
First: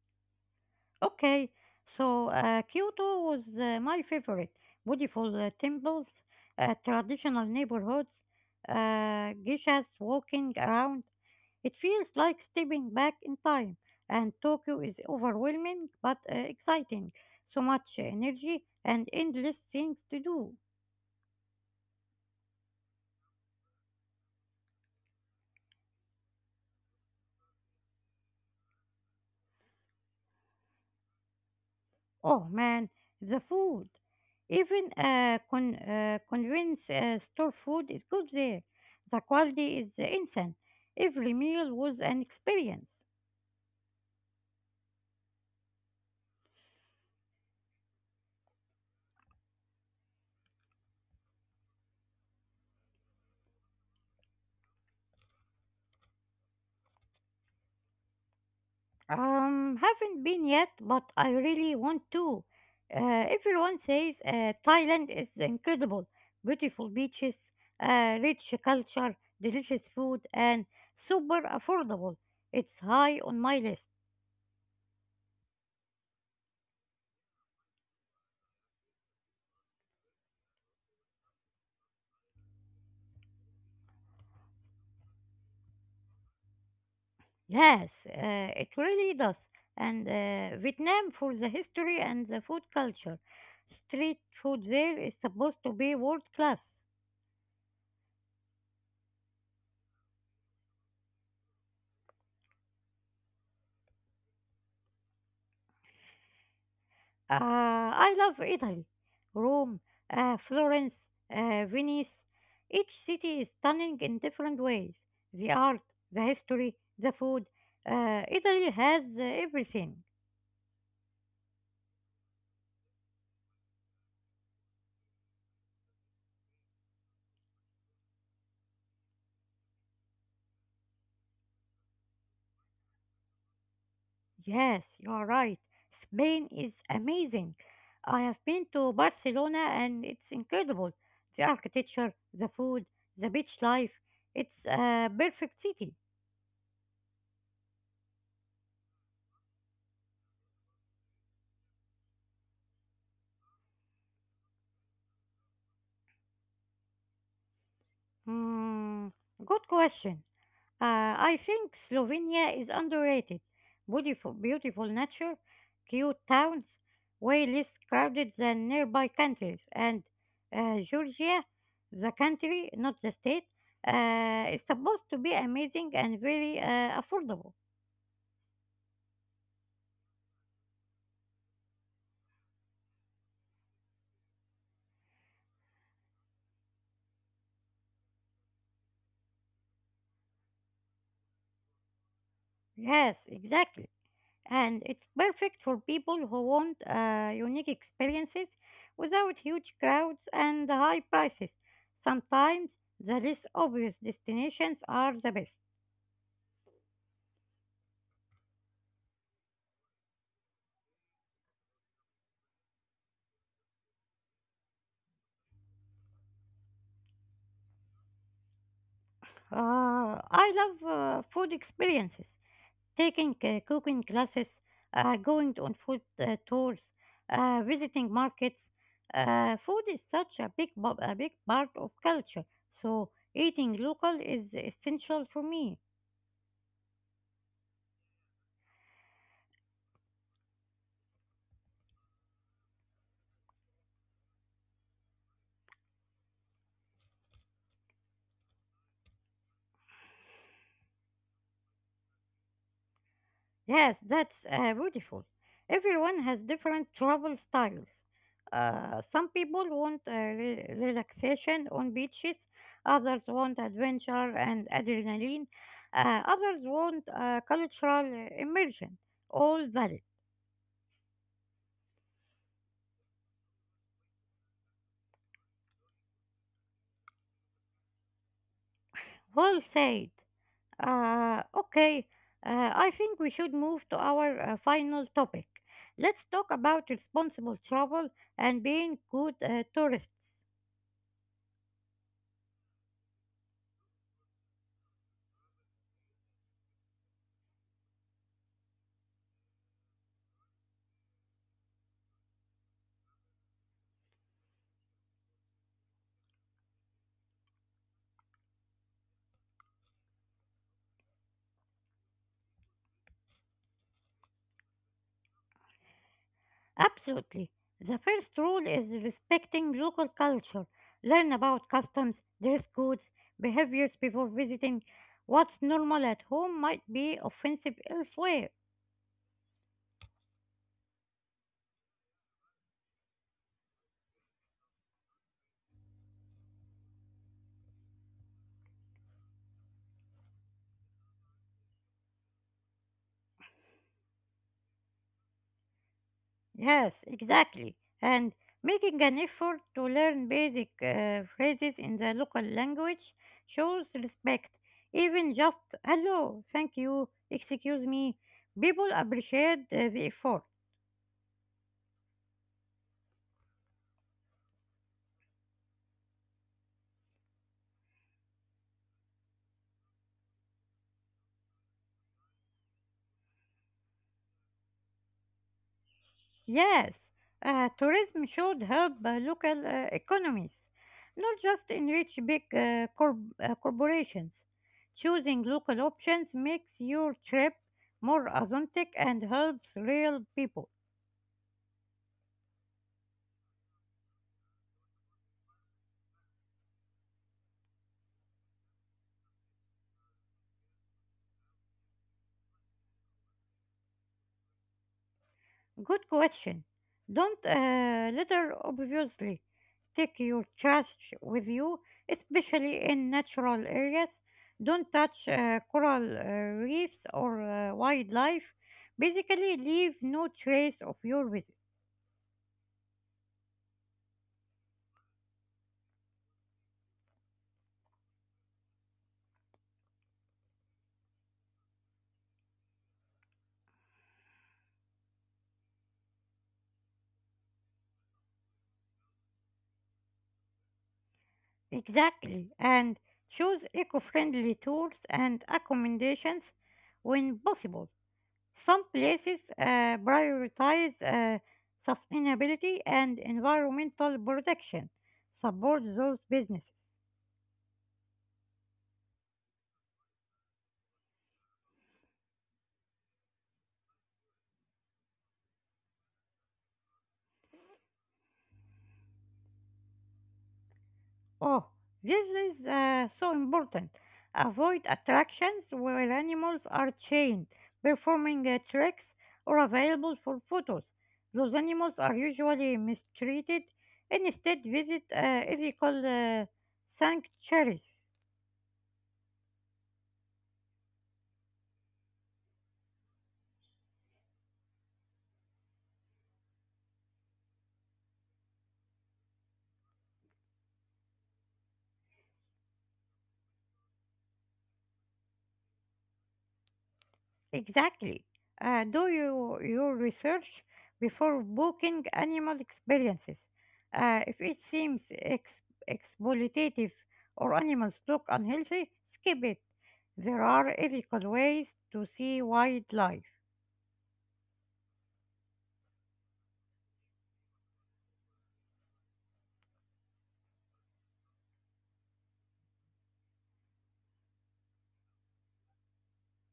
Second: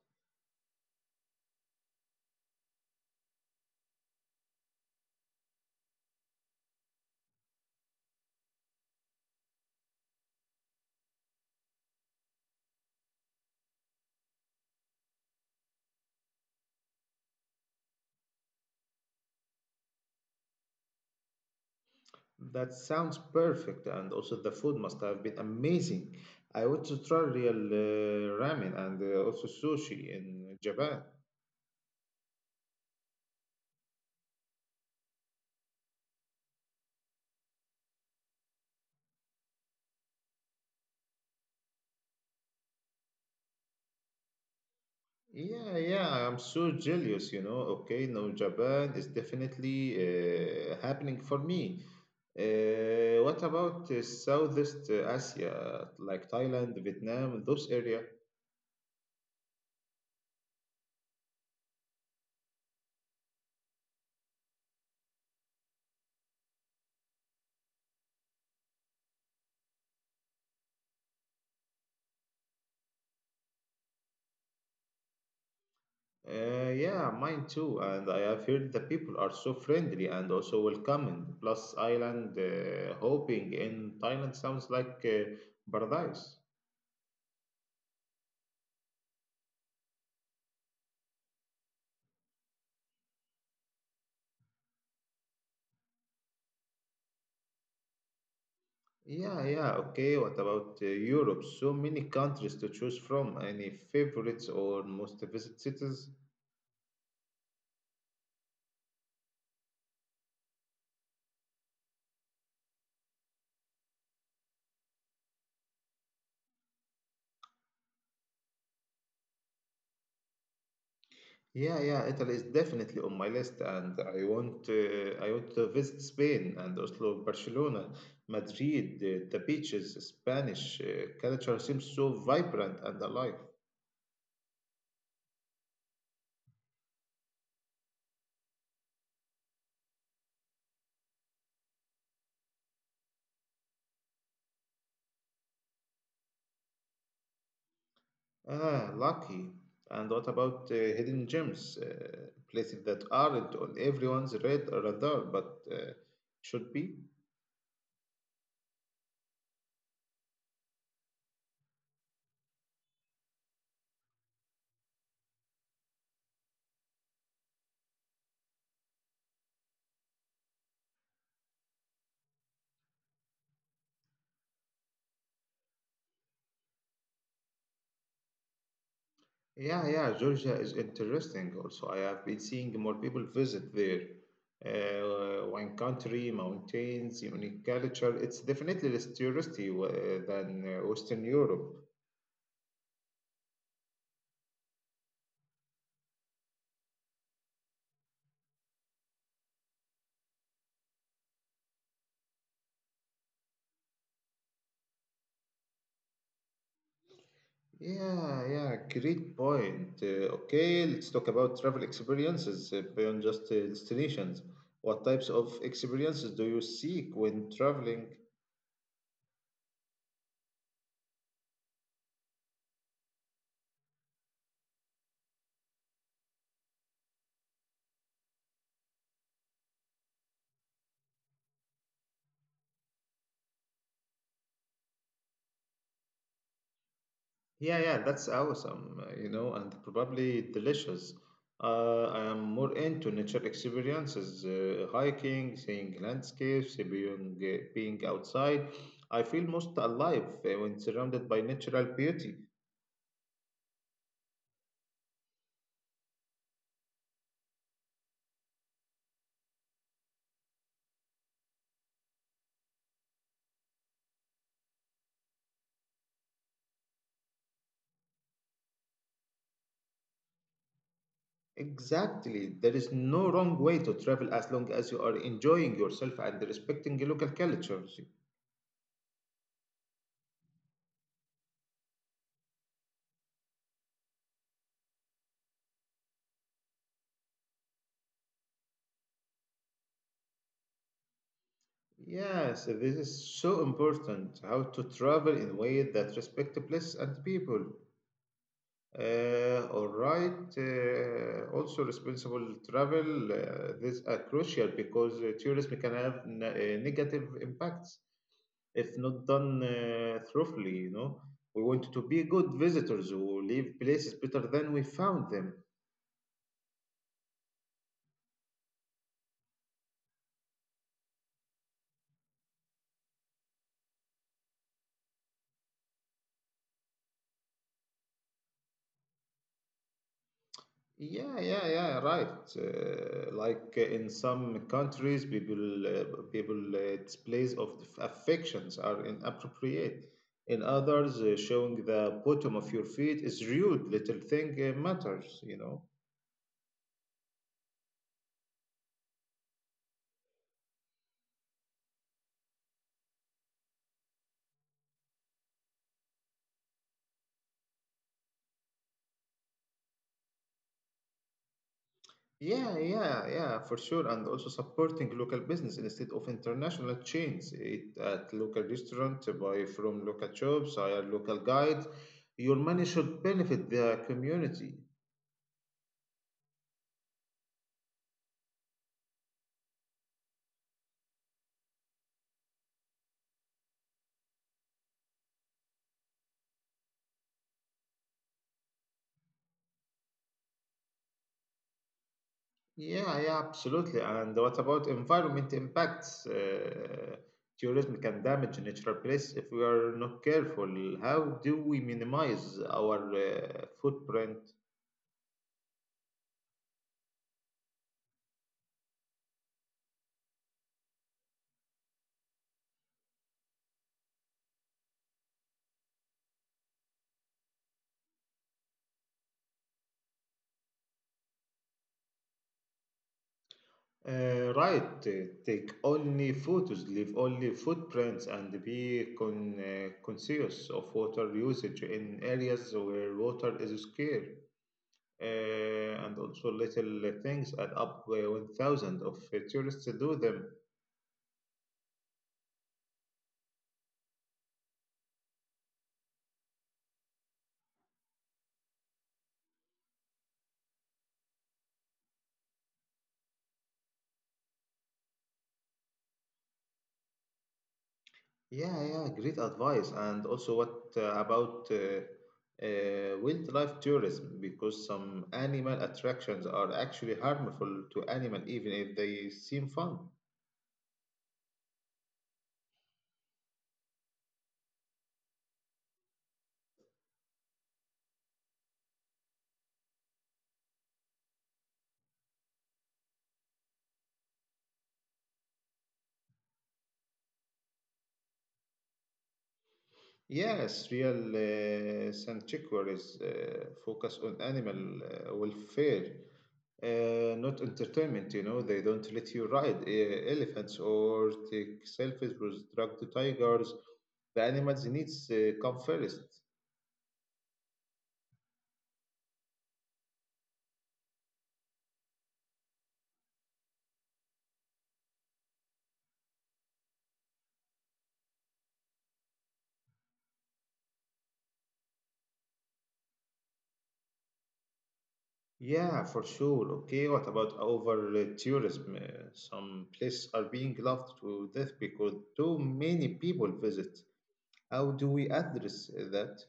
[SPEAKER 2] Okay, so uh, Kyoto was uh, my favorite. Beautiful uh, temples, uh, traditional neighborhoods, uh, geishas walking around. It feels like stepping back in time. And Tokyo is overwhelming but uh, exciting. So much energy and endless things to do.
[SPEAKER 1] That sounds perfect, and also the food must have been amazing. I want to try real uh, ramen and uh, also sushi in Japan.
[SPEAKER 2] Oh man, the food. Even uh, con- uh, convenience uh, store food is good there. The quality is insane. Every meal was an experience.
[SPEAKER 1] Yeah, yeah, I'm so jealous, you know. Okay, no, Japan is definitely uh, happening for me. Uh, what about uh, Southeast Asia, like Thailand, Vietnam, those area?
[SPEAKER 2] Um, haven't been yet, but I really want to. Uh, everyone says uh, Thailand is incredible. Beautiful beaches, uh, rich culture, delicious food, and super affordable. It's high on my list.
[SPEAKER 1] Uh, yeah, mine too. And I have heard the people are so friendly and also welcoming. Plus, island uh, hopping in Thailand sounds like uh, paradise.
[SPEAKER 2] Yes, uh, it really does. And uh, Vietnam for the history and the food culture. Street food there is supposed to be world class.
[SPEAKER 1] Yeah, yeah, okay. What about uh, Europe? So many countries to choose from. Any favorites or most visited cities?
[SPEAKER 2] Uh, I love Italy, Rome, uh, Florence, uh, Venice. Each city is stunning in different ways. The art, the history, the food. Uh, Italy has uh, everything.
[SPEAKER 1] Yeah, yeah, Italy is definitely on my list, and I want uh, I want to visit Spain and Oslo, Barcelona, Madrid. The, the beaches, Spanish uh, culture seems so vibrant and alive.
[SPEAKER 2] Yes, you are right. Spain is amazing. I have been to Barcelona and it's incredible. The architecture, the food, the beach life. It's a perfect city.
[SPEAKER 1] Ah, lucky. And what about uh, hidden gems, uh, places that aren't on everyone's red radar but uh, should be?
[SPEAKER 2] Hmm, good question. Uh, I think Slovenia is underrated. Beautiful, beautiful nature, cute towns, way less crowded than nearby countries. And uh, Georgia, the country, not the state, uh, is supposed to be amazing and very uh, affordable.
[SPEAKER 1] Yeah, yeah, Georgia is interesting also. I have been seeing more people visit there. Uh, wine country, mountains, unique culture. It's definitely less touristy uh, than uh, Western Europe.
[SPEAKER 2] Yes, exactly. And it's perfect for people who want uh, unique experiences without huge crowds and high prices. Sometimes the less obvious destinations are the best.
[SPEAKER 1] Yeah, yeah, great point. Uh, okay, let's talk about travel experiences uh, beyond just uh, destinations. What types of experiences do you seek when traveling?
[SPEAKER 2] Uh, I love uh, food experiences, taking uh, cooking classes, uh, going on food uh, tours, uh, visiting markets. Uh, food is such a big, bu- a big part of culture, so eating local is essential for me.
[SPEAKER 1] Yeah, yeah, that's awesome, uh, you know, and probably delicious. Uh, I am more into nature experiences, uh, hiking, seeing landscapes, uh, being, uh, being outside. I feel most alive uh, when surrounded by natural beauty.
[SPEAKER 2] Yes, that's uh, beautiful. Everyone has different travel styles. Uh, some people want uh, re- relaxation on beaches, others want adventure and adrenaline, uh, others want uh, cultural uh, immersion. All valid.
[SPEAKER 1] Exactly. There is no wrong way to travel as long as you are enjoying yourself and respecting local cultures.
[SPEAKER 2] Well said. Uh, okay, uh, I think we should move to our uh, final topic. Let's talk about responsible travel and being good uh, tourists.
[SPEAKER 1] Yes, this is so important. How to travel in a way that respect the place and people. Uh, all right. Uh, also, responsible travel. Uh, this are crucial because uh, tourism can have n- uh, negative impacts if not done uh, thoroughly. You know, we want to be good visitors who leave places better than we found them.
[SPEAKER 2] Absolutely. The first rule is respecting local culture. Learn about customs, dress codes, behaviors before visiting. What's normal at home might be offensive elsewhere.
[SPEAKER 1] Yeah, yeah, yeah, right. Uh, like uh, in some countries, people uh, people uh, displays of affections are inappropriate. In others, uh, showing the bottom of your feet is rude. Little thing uh, matters, you know.
[SPEAKER 2] Yes, exactly. And making an effort to learn basic uh, phrases in the local language shows respect. Even just hello, thank you, excuse me. People appreciate uh, the effort.
[SPEAKER 1] Yeah, yeah, yeah, for sure. And also supporting local business instead of international chains. Eat at local restaurant, uh, buy from local shops, hire local guides. Your money should benefit the community.
[SPEAKER 2] Yes, uh, tourism should help uh, local uh, economies, not just enrich big uh, corp- uh, corporations. Choosing local options makes your trip more authentic and helps real people.
[SPEAKER 1] Yeah, yeah, absolutely. And what about environment impacts? Uh, tourism can damage natural place if we are not careful. How do we minimize our uh, footprint?
[SPEAKER 2] Good question. Don't uh, litter obviously. Take your trash with you, especially in natural areas. Don't touch uh, coral uh, reefs or uh, wildlife. Basically, leave no trace of your visit.
[SPEAKER 1] Uh, right, uh, take only photos, leave only footprints, and be con- uh, conscious of water usage in areas where water is scarce. Uh, and also little things add up uh, when thousands of uh, tourists do them.
[SPEAKER 2] Exactly. And choose eco friendly tours and accommodations when possible. Some places uh, prioritize uh, sustainability and environmental protection. Support those businesses.
[SPEAKER 1] Yeah, yeah, great advice. And also, what uh, about uh, uh, wildlife tourism? Because some animal attractions are actually harmful to animal, even if they seem fun.
[SPEAKER 2] Oh, this is uh, so important. Avoid attractions where animals are chained, performing uh, tricks, or available for photos. Those animals are usually mistreated. Instead, visit uh, ethical uh, sanctuaries.
[SPEAKER 1] Yes, real uh, sanctuaries uh, focus on animal uh, welfare, uh, not entertainment. You know, they don't let you ride uh, elephants or take selfies with drugged tigers. The animals needs uh, come first.
[SPEAKER 2] Exactly. Uh, do you, your research before booking animal experiences. Uh, if it seems ex- exploitative or animals look unhealthy, skip it. There are ethical ways to see wildlife.
[SPEAKER 1] Yeah, for sure. Okay, what about over uh, tourism? Uh, some places are being loved to death because too many people visit. How do we address uh, that?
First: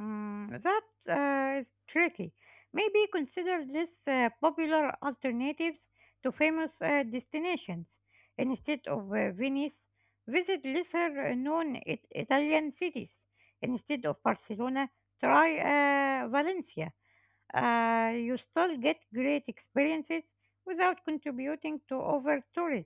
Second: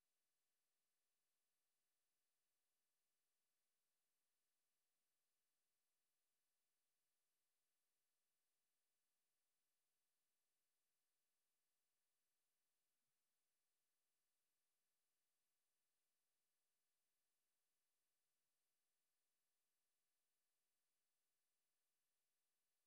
[SPEAKER 2] Mm, that uh, is tricky. Maybe consider this uh, popular alternatives to famous uh, destinations. Instead of uh, Venice, visit lesser known it- Italian cities. Instead of Barcelona, try uh, Valencia. Uh, you still get great experiences without contributing to over tourism.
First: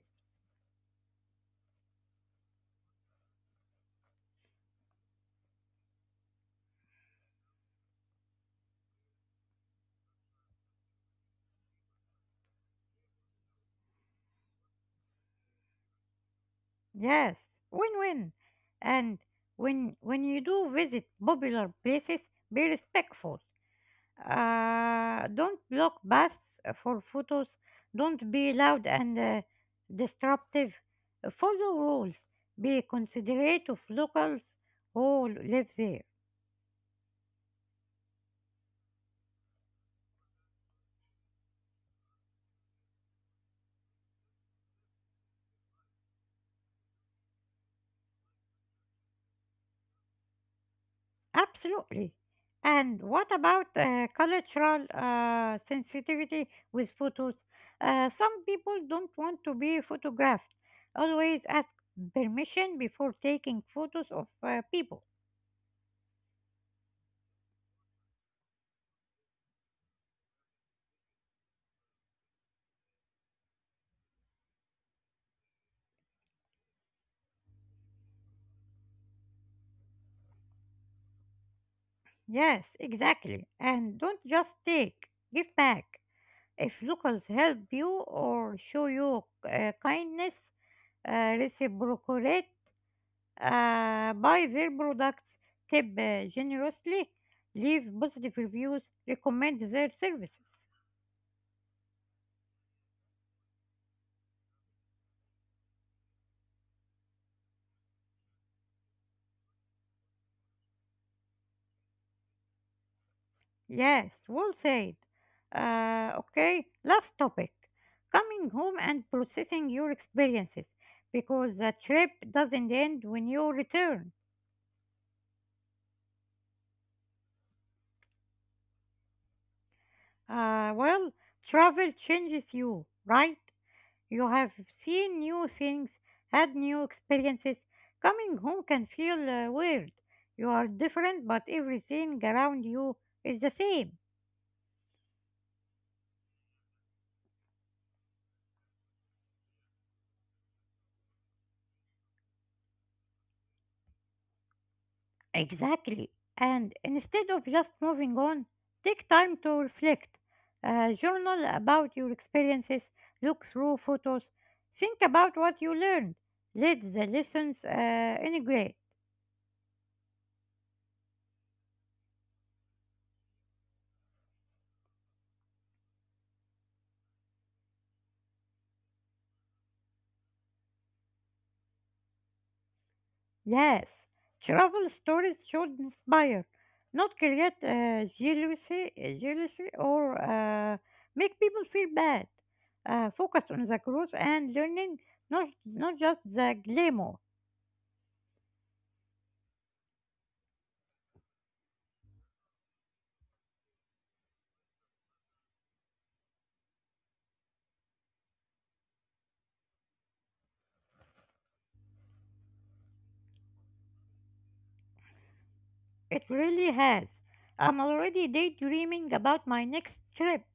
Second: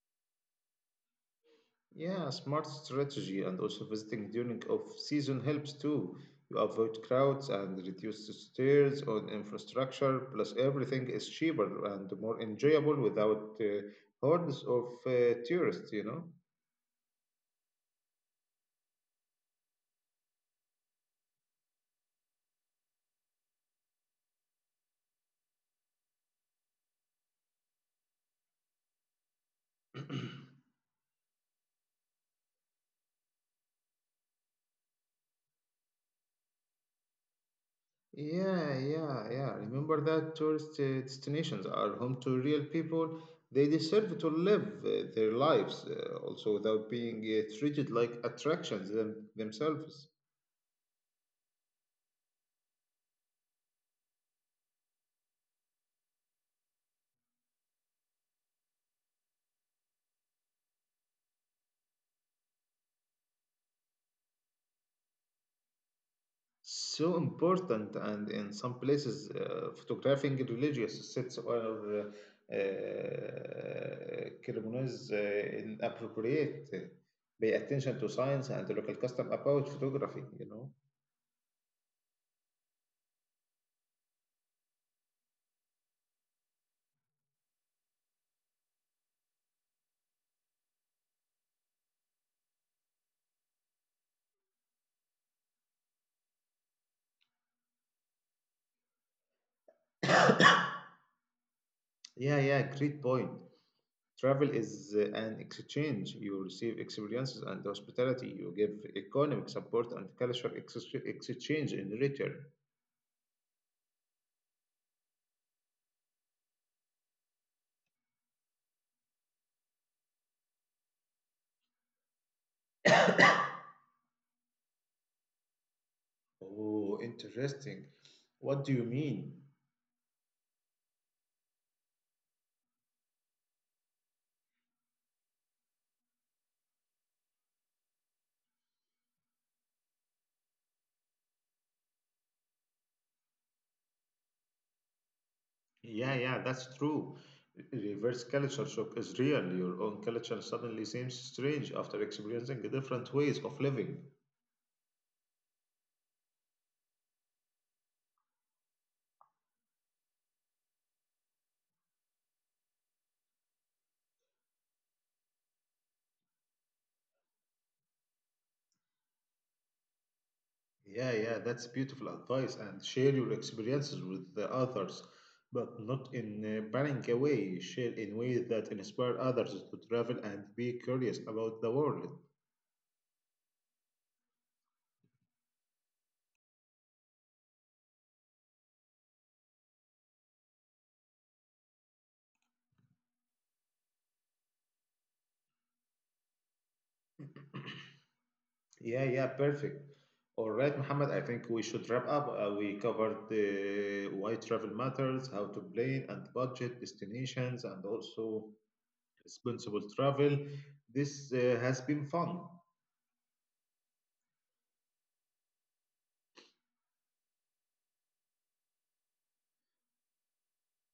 [SPEAKER 1] Yeah, smart strategy and also visiting during off season helps too. You avoid crowds and reduce the stairs on infrastructure, plus everything is cheaper and more enjoyable without uh, hordes of uh, tourists, you know?
[SPEAKER 2] Yes, win-win. And when when you do visit popular places, be respectful. Uh, don't block paths for photos. Don't be loud and uh, disruptive. Uh, Follow rules. Be considerate of locals who live there.
[SPEAKER 1] Yeah, yeah, yeah. Remember that tourist uh, destinations are home to real people. They deserve to live uh, their lives uh, also without being uh, treated like attractions them- themselves.
[SPEAKER 2] Absolutely. And what about uh, cultural uh, sensitivity with photos? Uh, some people don't want to be photographed. Always ask permission before taking photos of uh, people.
[SPEAKER 1] So important, and in some places, uh, photographing religious sites or uh, uh, ceremonies uh, inappropriate. uh, Pay attention to science and local custom about photography, you know.
[SPEAKER 2] Yes, exactly. And don't just take, give back. If locals help you or show you uh, kindness, uh, reciprocate uh, buy their products, tip uh, generously, leave positive reviews, recommend their services.
[SPEAKER 1] Yeah, yeah, great point. Travel is uh, an exchange. You receive experiences and hospitality. You give economic support and cultural ex- exchange in return.
[SPEAKER 2] Yes, well said. Uh, okay, last topic coming home and processing your experiences because the trip doesn't end when you return.
[SPEAKER 1] Oh, interesting. What do you mean?
[SPEAKER 2] Uh, well, travel changes you, right? You have seen new things, had new experiences. Coming home can feel uh, weird. You are different, but everything around you is the same.
[SPEAKER 1] Yeah, yeah, that's true. Reverse culture shock is real. Your own culture suddenly seems strange after experiencing different ways of living.
[SPEAKER 2] Exactly. And instead of just moving on, take time to reflect. Uh, journal about your experiences, look through photos, think about what you learned. Let the lessons uh, integrate.
[SPEAKER 1] Yeah, yeah, that's beautiful advice. And share your experiences with the others, but not in a banning way. Share in ways that inspire others to travel and be curious about the world.
[SPEAKER 2] Yes, travel stories should inspire, not create uh, jealousy, э, jealousy or uh, make people feel bad. Uh, focus on the growth and learning, not not just the glamour.
[SPEAKER 1] Yeah, yeah, perfect. All right, Muhammad, I think we should wrap up. Uh, we covered the why travel matters, how to plan and budget destinations, and also responsible travel. This uh, has been fun.
[SPEAKER 2] It really has. I'm already daydreaming about my next trip.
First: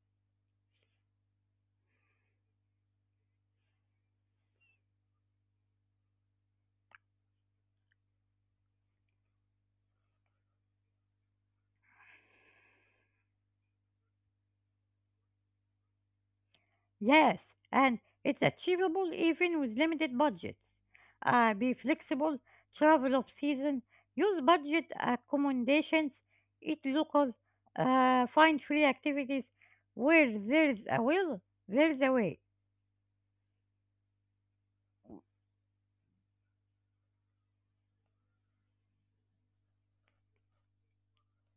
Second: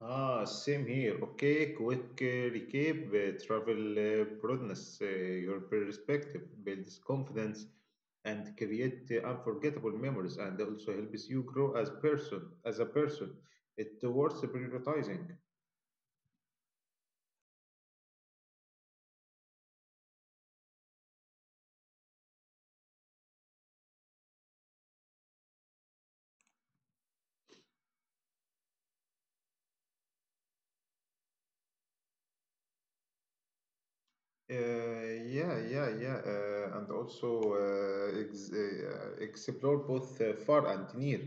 [SPEAKER 1] Ah, same here. Okay, quick uh, recap. Uh, travel uh, broadens uh, your perspective, builds confidence, and create uh, unforgettable memories, and also helps you grow as person, as a person. It's worth prioritizing.
[SPEAKER 2] Yes, and it's achievable even with limited budgets. Uh, be flexible, travel off season, use budget accommodations, eat local, uh, find free activities. Where there's a will, there's a way.
[SPEAKER 1] Uh, yeah, yeah, yeah, uh, and also uh, ex uh, uh, explore both uh, far and near.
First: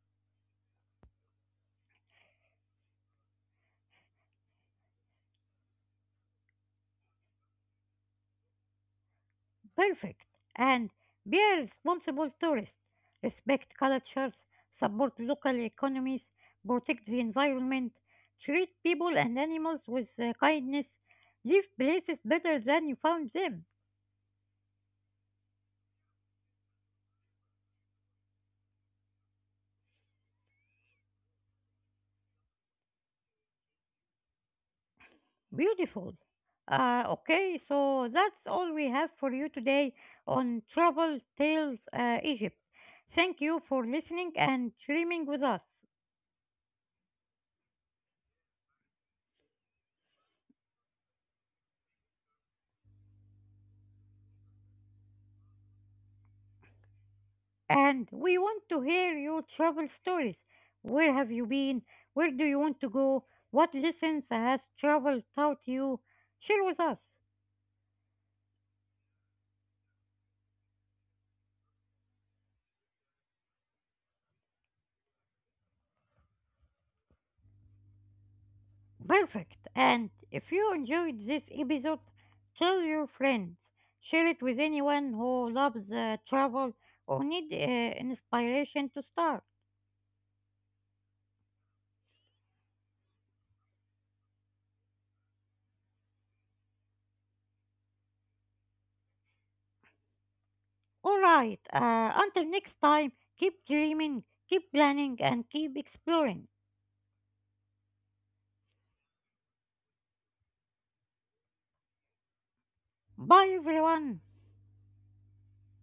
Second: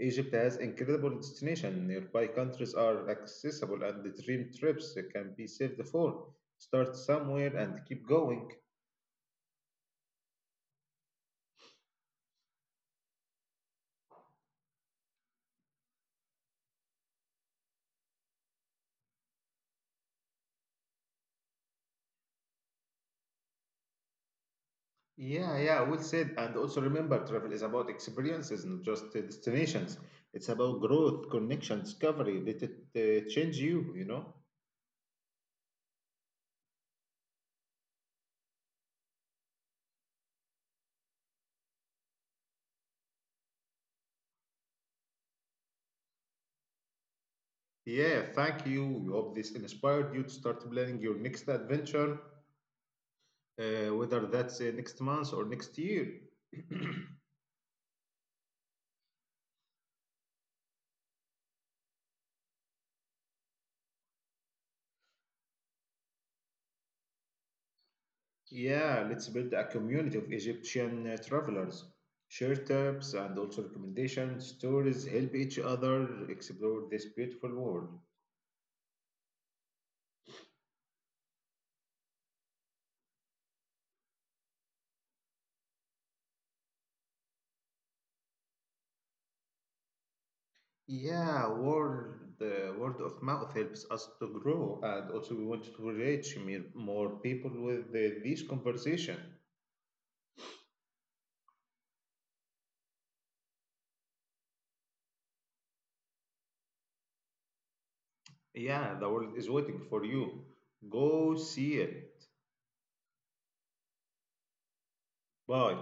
[SPEAKER 1] Egypt has incredible destinations. Nearby countries are accessible, and the dream trips can be saved for. Start somewhere and keep going.
[SPEAKER 2] Perfect. And be a responsible tourist. Respect cultures, support local economies, protect the environment, treat people and animals with uh, kindness, leave places better than you found them.
[SPEAKER 1] Yeah, yeah, well said. And also remember, travel is about experiences, not just uh, destinations. It's about growth, connection, discovery. Let it uh, change you, you know?
[SPEAKER 2] Beautiful. Uh, okay, so that's all we have for you today on Trouble Tales uh, Egypt. Thank you for listening and streaming with us.
[SPEAKER 1] Yeah, thank you. We hope this inspired you to start planning your next adventure, uh, whether that's uh, next month or next year.
[SPEAKER 2] And we want to hear your travel stories. Where have you been? Where do you want to go? What lessons has travel taught you? Share with us.
[SPEAKER 1] Yeah, let's build a community of Egyptian uh, travelers. Share tips and also recommendations, stories, help each other explore this beautiful world.
[SPEAKER 2] Perfect! And if you enjoyed this episode, tell your friends, share it with anyone who loves uh, travel or need uh, inspiration to start.
[SPEAKER 1] Yeah, word, the word of mouth helps us to grow, and also we want to reach mere- more people with uh, this conversation.
[SPEAKER 2] All right, uh, until next time, keep dreaming, keep planning, and keep exploring.
[SPEAKER 1] Yeah, the world is waiting for you. Go see it.
[SPEAKER 2] Bye, everyone!
[SPEAKER 1] Bye.